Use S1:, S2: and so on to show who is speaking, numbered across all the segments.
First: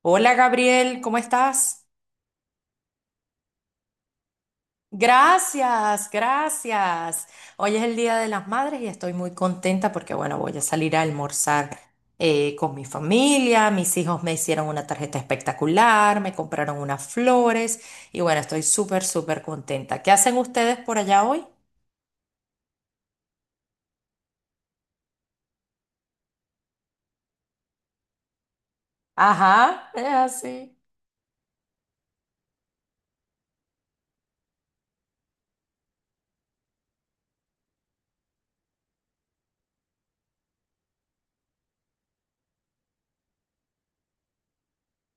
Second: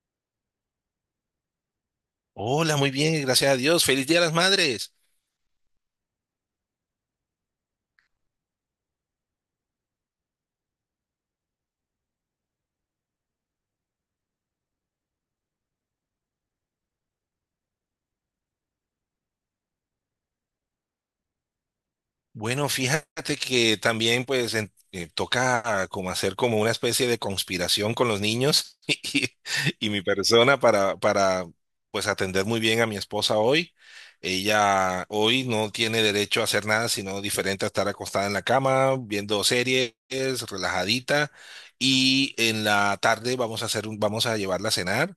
S1: Hola Gabriel, ¿cómo estás?
S2: Hola, muy bien, gracias a Dios. Feliz Día de las Madres.
S1: Gracias, gracias. Hoy es el Día de las Madres y estoy muy contenta porque, bueno, voy a salir a almorzar con mi familia. Mis hijos me hicieron una tarjeta espectacular, me compraron unas flores y, bueno, estoy súper, súper contenta. ¿Qué hacen ustedes por allá hoy?
S2: Bueno, fíjate que también pues toca como hacer como una especie de conspiración con los niños y,
S1: Ajá,
S2: y mi
S1: es
S2: persona
S1: así.
S2: para pues atender muy bien a mi esposa hoy. Ella hoy no tiene derecho a hacer nada sino diferente a estar acostada en la cama, viendo series, relajadita. Y en la tarde vamos a llevarla a cenar.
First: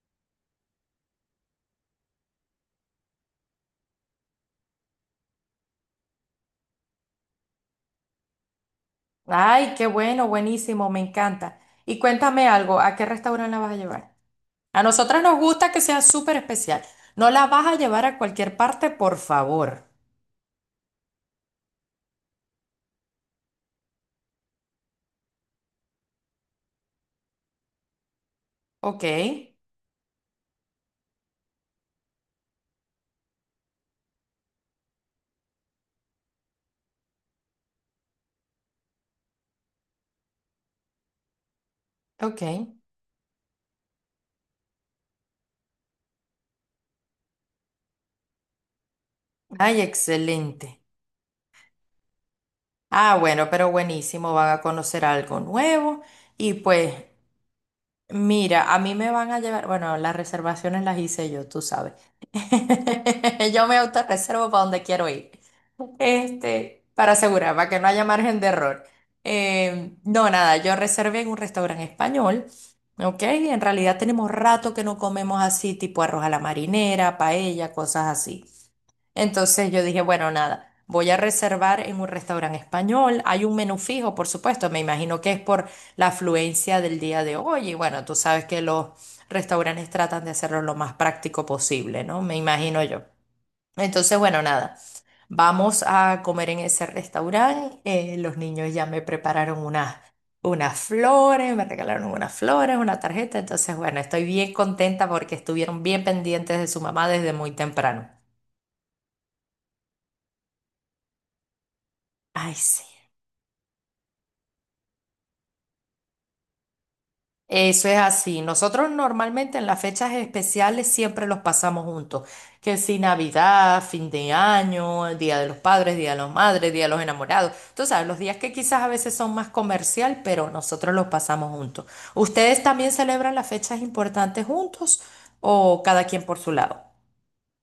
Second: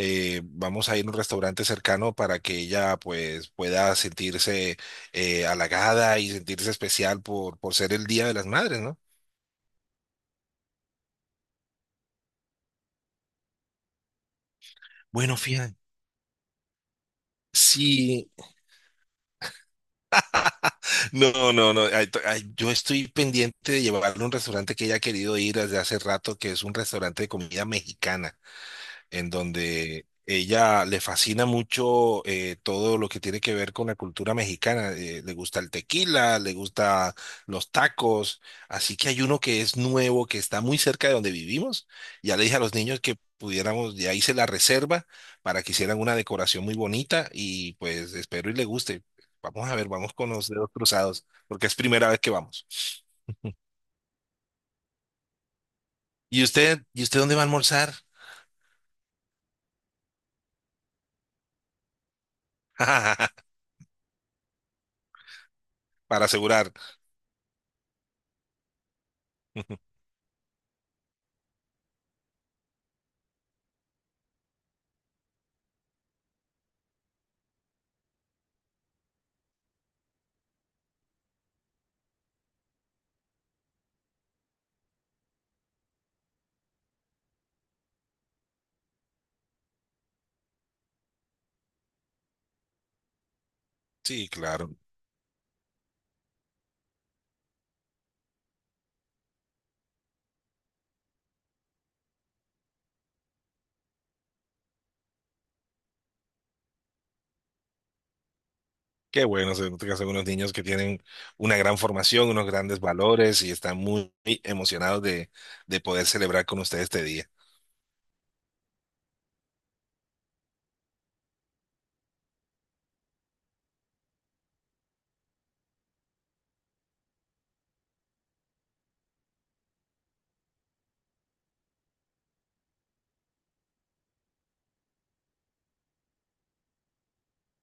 S2: Vamos a ir a un restaurante cercano para que ella pues pueda sentirse halagada y sentirse especial por ser el Día de las Madres, ¿no?
S1: Ay, qué bueno, buenísimo, me encanta. Y cuéntame algo, ¿a qué restaurante la vas a llevar? A nosotras
S2: Bueno,
S1: nos gusta
S2: fíjate.
S1: que sea súper especial. No la vas a llevar a
S2: Sí,
S1: cualquier parte, por favor.
S2: no, no, no. Ay, yo estoy pendiente de llevarle a un restaurante que ella ha querido ir desde hace rato, que es un restaurante de comida mexicana.
S1: Ok,
S2: En donde ella le fascina mucho todo lo que tiene que ver con la cultura mexicana. Le gusta el tequila, le gusta los tacos. Así que hay uno que es nuevo, que está muy cerca de donde vivimos. Ya
S1: ok.
S2: le dije a los niños que pudiéramos, ya se la reserva para que hicieran una decoración muy bonita y pues espero y le guste. Vamos a
S1: Ay,
S2: ver, vamos con los dedos
S1: excelente.
S2: cruzados, porque es primera vez que vamos.
S1: Ah, bueno, pero buenísimo, van a conocer algo nuevo.
S2: ¿Y
S1: Y
S2: usted,
S1: pues,
S2: y usted dónde va a almorzar?
S1: mira, a mí me van a llevar, bueno, las reservaciones las hice yo, tú sabes. Yo me autorreservo para donde quiero ir.
S2: Para asegurar.
S1: Este, para asegurar, para que no haya margen de error. No, nada, yo reservé en un restaurante español, ¿ok? En realidad tenemos rato que no comemos así, tipo arroz a la marinera, paella, cosas así. Entonces yo dije, bueno, nada, voy a reservar en un restaurante español. Hay un menú fijo, por supuesto, me imagino que es por la afluencia del día de hoy. Y bueno, tú sabes que los restaurantes tratan de hacerlo lo más práctico posible, ¿no? Me imagino yo. Entonces,
S2: Sí,
S1: bueno,
S2: claro.
S1: nada, vamos a comer en ese restaurante. Los niños ya me prepararon unas flores, me regalaron unas flores, una tarjeta. Entonces, bueno, estoy bien contenta porque estuvieron bien pendientes de su mamá desde muy temprano.
S2: Qué bueno, se nota que son unos niños que tienen una gran formación, unos
S1: Ay,
S2: grandes
S1: sí.
S2: valores y están muy emocionados de poder celebrar con ustedes este día.
S1: Eso es así. Nosotros normalmente en las fechas especiales siempre los pasamos juntos. Que si Navidad, fin de año, el Día de los Padres, Día de las Madres, Día de los Enamorados. Tú sabes, los días que quizás a veces son más comercial, pero nosotros los pasamos juntos. ¿Ustedes también celebran las fechas importantes juntos o cada quien por su lado?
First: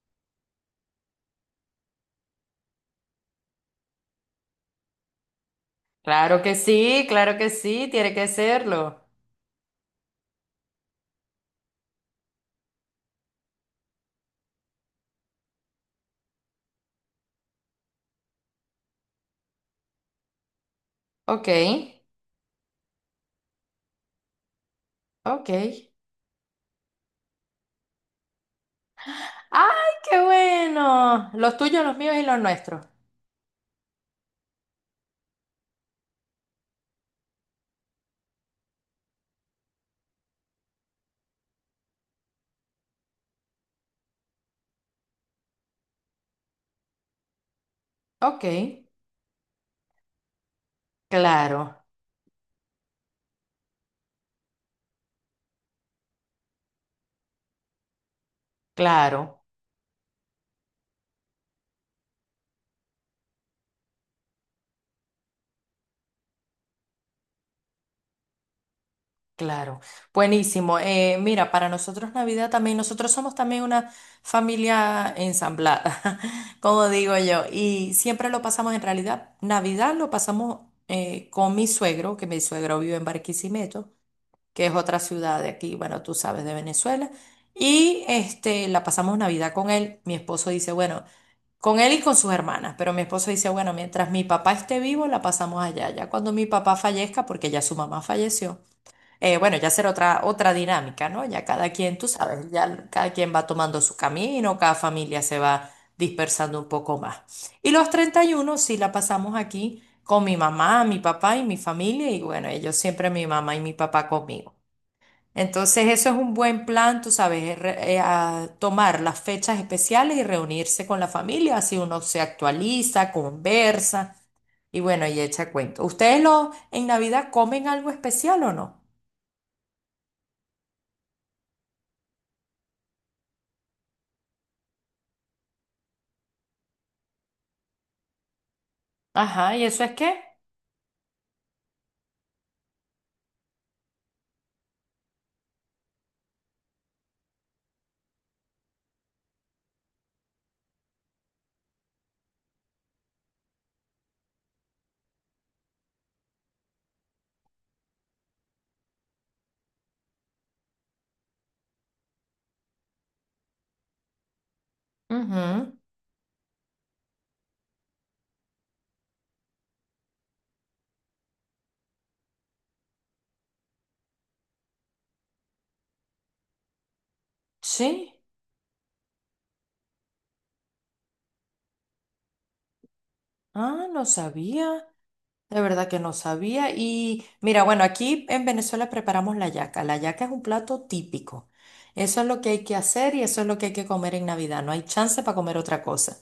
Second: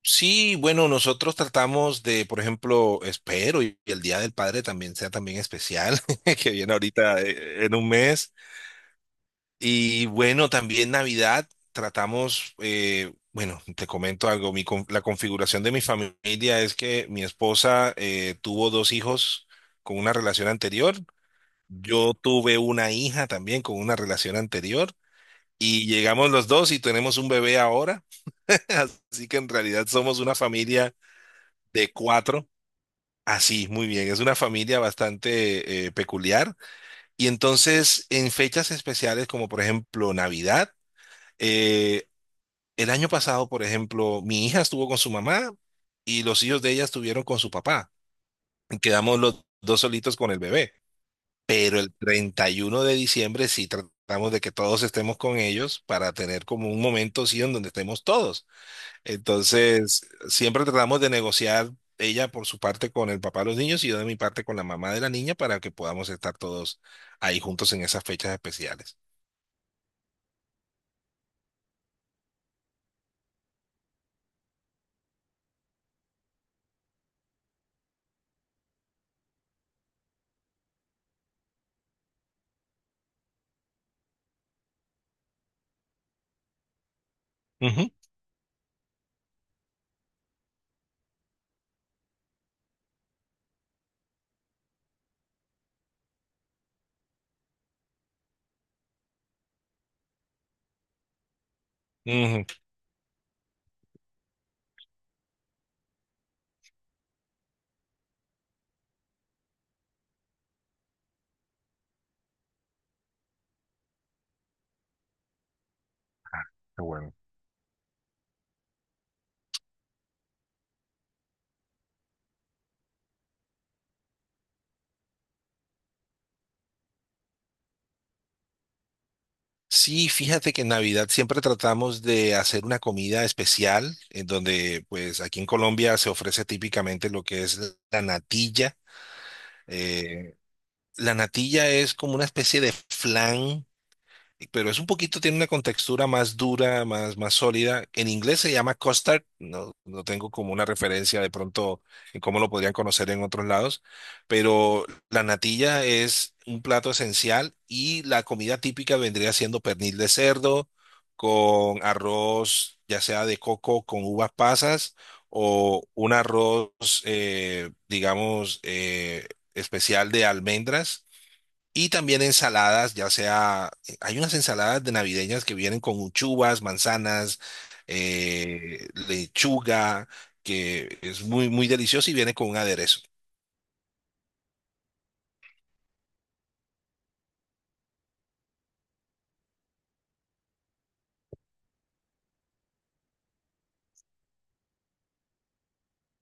S2: Sí, bueno, nosotros tratamos de, por ejemplo, espero y el Día del Padre también sea también especial, que viene ahorita
S1: Claro que
S2: en
S1: sí,
S2: un
S1: tiene que
S2: mes.
S1: serlo.
S2: Y bueno, también Navidad tratamos, bueno, te comento algo, la configuración de mi familia es que mi esposa tuvo dos hijos con una relación anterior,
S1: Ok,
S2: yo tuve una hija también con una relación anterior
S1: ok.
S2: y llegamos los dos y tenemos un bebé ahora, así que en
S1: ¡Ay,
S2: realidad somos
S1: qué
S2: una familia
S1: bueno! Los tuyos,
S2: de
S1: los míos y los
S2: cuatro.
S1: nuestros.
S2: Así, muy bien, es una familia bastante peculiar. Y entonces, en fechas especiales como por ejemplo Navidad. eh, El año pasado, por ejemplo, mi hija estuvo con su mamá y los hijos de ella estuvieron con su papá.
S1: Ok.
S2: Quedamos los dos solitos con el bebé.
S1: Claro,
S2: Pero el 31 de diciembre sí tratamos de que todos estemos con ellos para tener como un momento, sí, en donde estemos todos.
S1: claro,
S2: Entonces, siempre tratamos de negociar ella por su parte con el papá de los niños y yo de mi parte con la mamá de la niña para que podamos estar todos ahí juntos en esas fechas especiales.
S1: claro. Buenísimo. Mira, para nosotros Navidad también, nosotros somos también una familia ensamblada, como digo yo, y siempre lo pasamos en realidad. Navidad lo pasamos con mi suegro, que mi suegro vive en Barquisimeto, que es otra ciudad de aquí, bueno, tú sabes, de Venezuela.
S2: Ujú,
S1: Y este, la pasamos Navidad con él. Mi esposo dice, bueno. Con él y con sus hermanas, pero mi esposo dice, bueno, mientras mi papá esté vivo, la pasamos allá. Ya cuando mi papá fallezca, porque ya su mamá falleció, bueno, ya será otra dinámica, ¿no? Ya cada quien, tú
S2: ujú.
S1: sabes, ya cada quien va tomando su camino, cada familia se va dispersando un poco más. Y los 31 sí la pasamos aquí con mi mamá, mi papá y mi familia, y bueno, ellos siempre mi mamá y mi papá conmigo. Entonces eso es un buen
S2: Qué
S1: plan, tú
S2: bueno.
S1: sabes, es a tomar las fechas especiales y reunirse con la familia, así uno se actualiza, conversa y bueno, y echa cuento. ¿Ustedes lo, en Navidad comen algo especial o no?
S2: Sí, fíjate que en Navidad siempre tratamos de hacer una comida especial, en donde pues aquí en Colombia se ofrece típicamente lo que es la natilla.
S1: Ajá, ¿y eso es qué?
S2: Eh, la natilla es como una especie de flan pero es un poquito, tiene una contextura más dura, más sólida. En inglés se llama custard, no, no tengo como una referencia de pronto en cómo lo podrían conocer en otros lados, pero la natilla es un plato esencial y la comida típica vendría siendo pernil de cerdo con arroz, ya sea de coco con uvas pasas
S1: Ujú,
S2: o un arroz, digamos, especial de almendras y también ensaladas, ya sea, hay unas ensaladas de navideñas que vienen con uchubas, manzanas,
S1: sí.
S2: lechuga, que es muy, muy delicioso y viene con un aderezo.
S1: Ah, no sabía. De verdad que no sabía. Y mira, bueno, aquí en Venezuela preparamos la yaca. La yaca es un plato típico. Eso es lo que hay que hacer y eso es lo que hay que comer en Navidad. No hay chance para comer otra cosa.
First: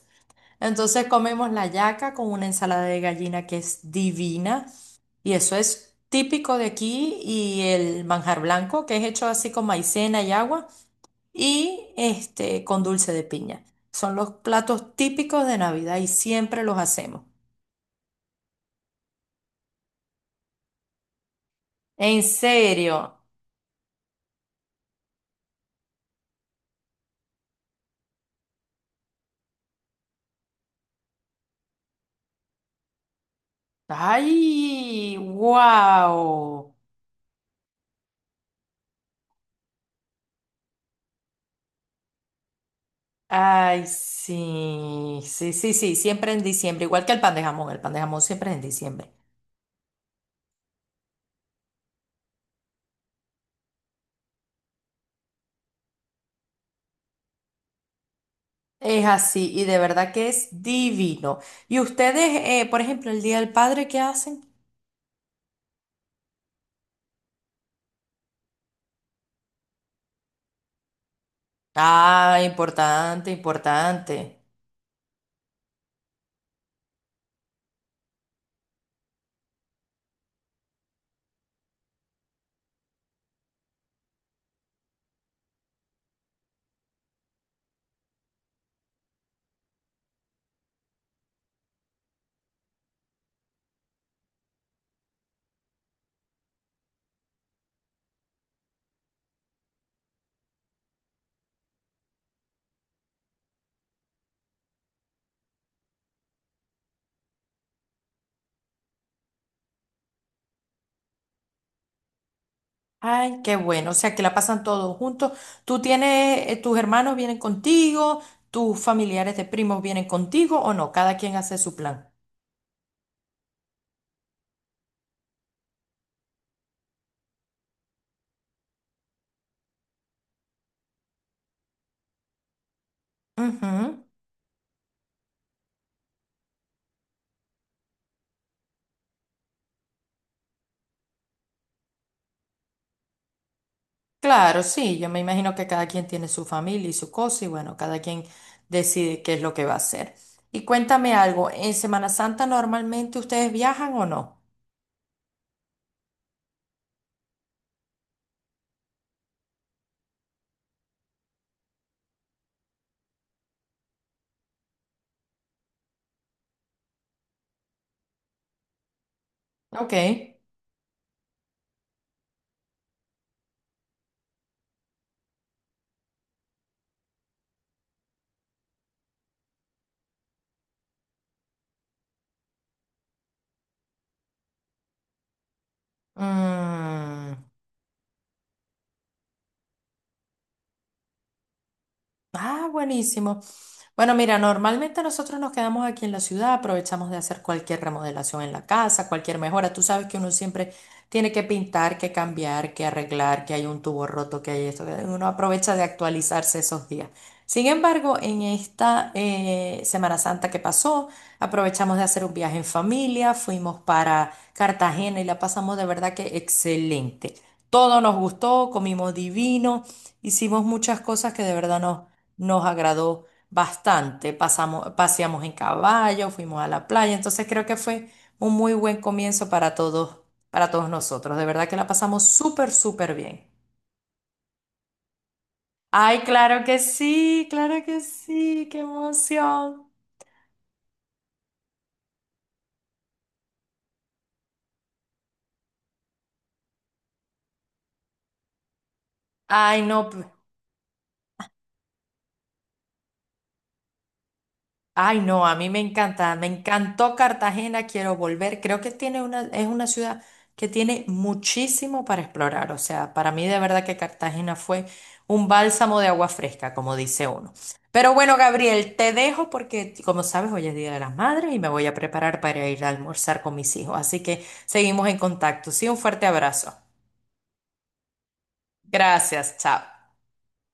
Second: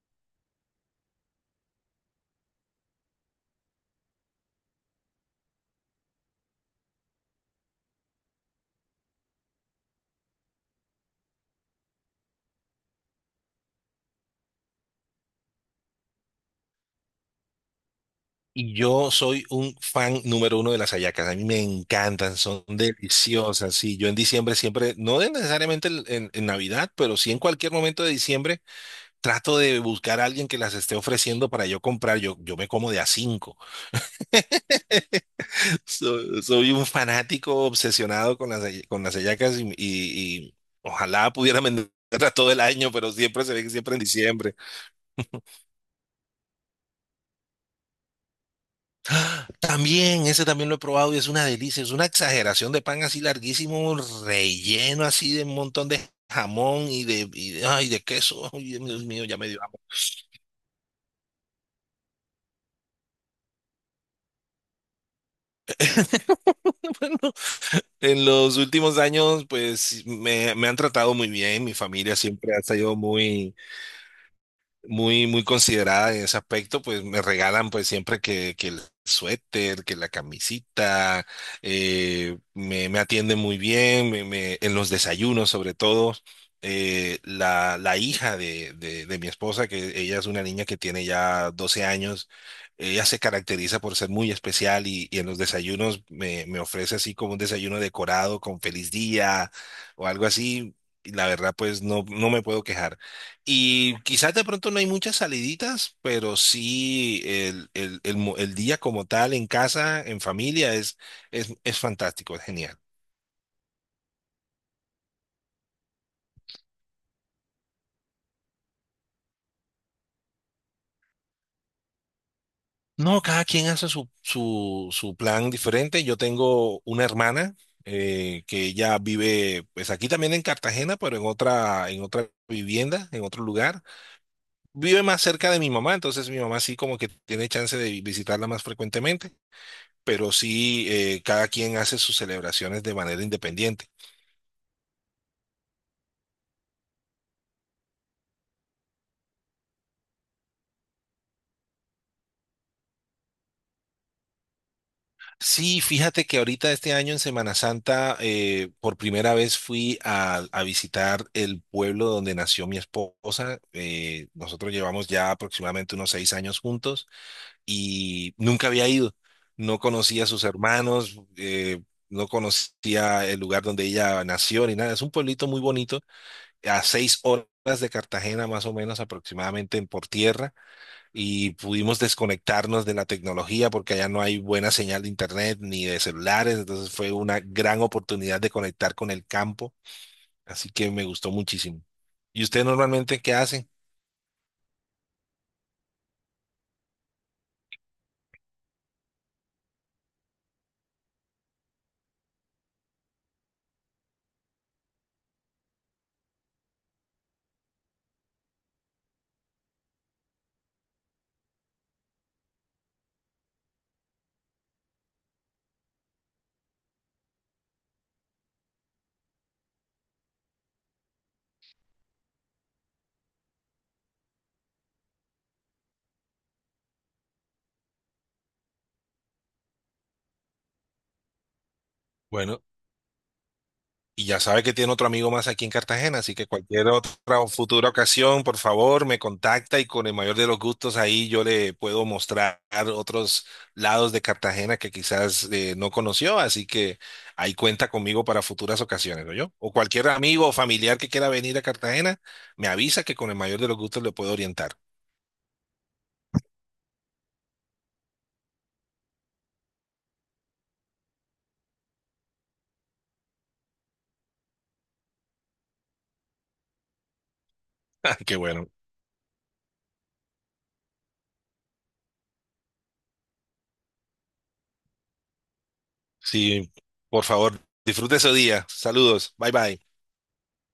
S1: Entonces comemos la yaca con una ensalada de gallina que es divina y eso es típico de aquí y el manjar blanco que es hecho así con maicena y agua y este con dulce de piña. Son los platos típicos de Navidad y siempre los hacemos.
S2: Y yo soy un fan número uno de las hallacas. A mí me
S1: En
S2: encantan, son
S1: serio.
S2: deliciosas. Sí, yo en diciembre siempre, no necesariamente en Navidad, pero sí en cualquier momento de diciembre, trato de buscar a alguien que las esté ofreciendo para yo comprar. Yo me como de a cinco.
S1: Ay,
S2: Soy
S1: wow.
S2: un fanático obsesionado con las hallacas y ojalá pudiera venderlas todo el año, pero siempre se ve que
S1: Ay,
S2: siempre en diciembre.
S1: sí, sí, sí, sí, siempre en diciembre, igual que el pan de jamón, el pan de jamón siempre es en diciembre.
S2: ¡Ah! También, ese también lo he probado y es una delicia, es una exageración de pan así larguísimo, relleno así de un montón de jamón y de queso. Ay,
S1: Es
S2: Dios mío, ya me
S1: así,
S2: dio
S1: y de
S2: hambre.
S1: verdad que es divino. ¿Y ustedes, por ejemplo, el Día del Padre, qué hacen?
S2: En los últimos años, pues me han tratado muy bien, mi familia
S1: Ah,
S2: siempre ha sido
S1: importante,
S2: muy
S1: importante.
S2: muy, muy considerada en ese aspecto, pues me regalan pues siempre que el suéter, que la camisita, me atienden muy bien, en los desayunos sobre todo. La hija de mi esposa, que ella es una niña que tiene ya 12 años, ella se caracteriza por ser muy especial y en los desayunos me ofrece así como un desayuno decorado con feliz día o algo así. Y la verdad, pues no, no me puedo quejar. Y quizás de pronto no hay muchas saliditas, pero sí el día como tal en casa, en familia, es, es fantástico, es genial.
S1: Ay, qué bueno, o sea, que la pasan todos juntos. ¿Tú tienes, tus hermanos vienen contigo, tus familiares de primos vienen contigo o no? Cada quien hace su plan.
S2: No, cada quien hace su plan diferente. Yo tengo una hermana que ella vive, pues aquí también en Cartagena, pero en otra vivienda, en otro lugar.
S1: Ujú,
S2: Vive más cerca de mi mamá, entonces mi mamá sí como que tiene chance de visitarla más frecuentemente, pero sí cada quien hace sus celebraciones de manera independiente.
S1: claro, sí, yo me imagino que cada quien tiene su familia y su cosa y bueno, cada quien decide qué es lo que va a hacer. Y cuéntame algo, ¿en Semana Santa normalmente ustedes viajan o no?
S2: Sí, fíjate que ahorita este año en Semana Santa por primera vez fui a visitar el pueblo donde nació mi esposa. Nosotros llevamos ya aproximadamente unos 6 años juntos y nunca había ido. No
S1: Ok.
S2: conocía a sus hermanos, no conocía el lugar donde ella nació ni nada. Es un pueblito muy bonito, a 6 horas de Cartagena más o menos aproximadamente por tierra y pudimos desconectarnos de la tecnología porque allá no hay buena señal de internet ni de celulares, entonces fue
S1: Mm.
S2: una gran oportunidad de conectar con el campo, así que me gustó muchísimo. ¿Y usted
S1: Ah,
S2: normalmente qué
S1: buenísimo.
S2: hace?
S1: Bueno, mira, normalmente nosotros nos quedamos aquí en la ciudad, aprovechamos de hacer cualquier remodelación en la casa, cualquier mejora. Tú sabes que uno siempre tiene que pintar, que cambiar, que arreglar, que hay un tubo roto, que hay esto. Uno aprovecha de actualizarse esos días. Sin embargo, en esta Semana Santa que pasó, aprovechamos de hacer un viaje en familia, fuimos para Cartagena y la pasamos de verdad que excelente. Todo nos gustó, comimos divino, hicimos muchas cosas que de verdad nos agradó bastante. Paseamos en caballo, fuimos a la playa, entonces creo que fue un muy buen comienzo para todos nosotros. De verdad que la pasamos
S2: Bueno,
S1: súper, súper bien.
S2: y ya sabe que tiene otro amigo más aquí en Cartagena,
S1: Ay,
S2: así que cualquier otra o
S1: claro
S2: futura
S1: que
S2: ocasión, por
S1: sí, qué
S2: favor, me contacta y
S1: emoción.
S2: con el mayor de los gustos ahí yo le puedo mostrar otros lados de Cartagena que quizás no conoció, así que ahí cuenta conmigo para futuras ocasiones, ¿no yo? O
S1: Ay,
S2: cualquier
S1: no.
S2: amigo o familiar que quiera venir a Cartagena, me avisa que con el mayor de los gustos le puedo orientar.
S1: Ay, no, a mí me encanta, me encantó Cartagena, quiero volver. Creo que tiene una, es una ciudad que tiene muchísimo para explorar. O sea, para mí de verdad que Cartagena fue un bálsamo de agua fresca, como dice uno. Pero bueno,
S2: Qué bueno.
S1: Gabriel, te dejo porque, como sabes, hoy es Día de las Madres y me voy a preparar para ir a almorzar con mis hijos. Así que seguimos en contacto. Sí, un fuerte
S2: Sí,
S1: abrazo.
S2: por favor, disfrute su día. Saludos. Bye
S1: Gracias, chao.
S2: bye.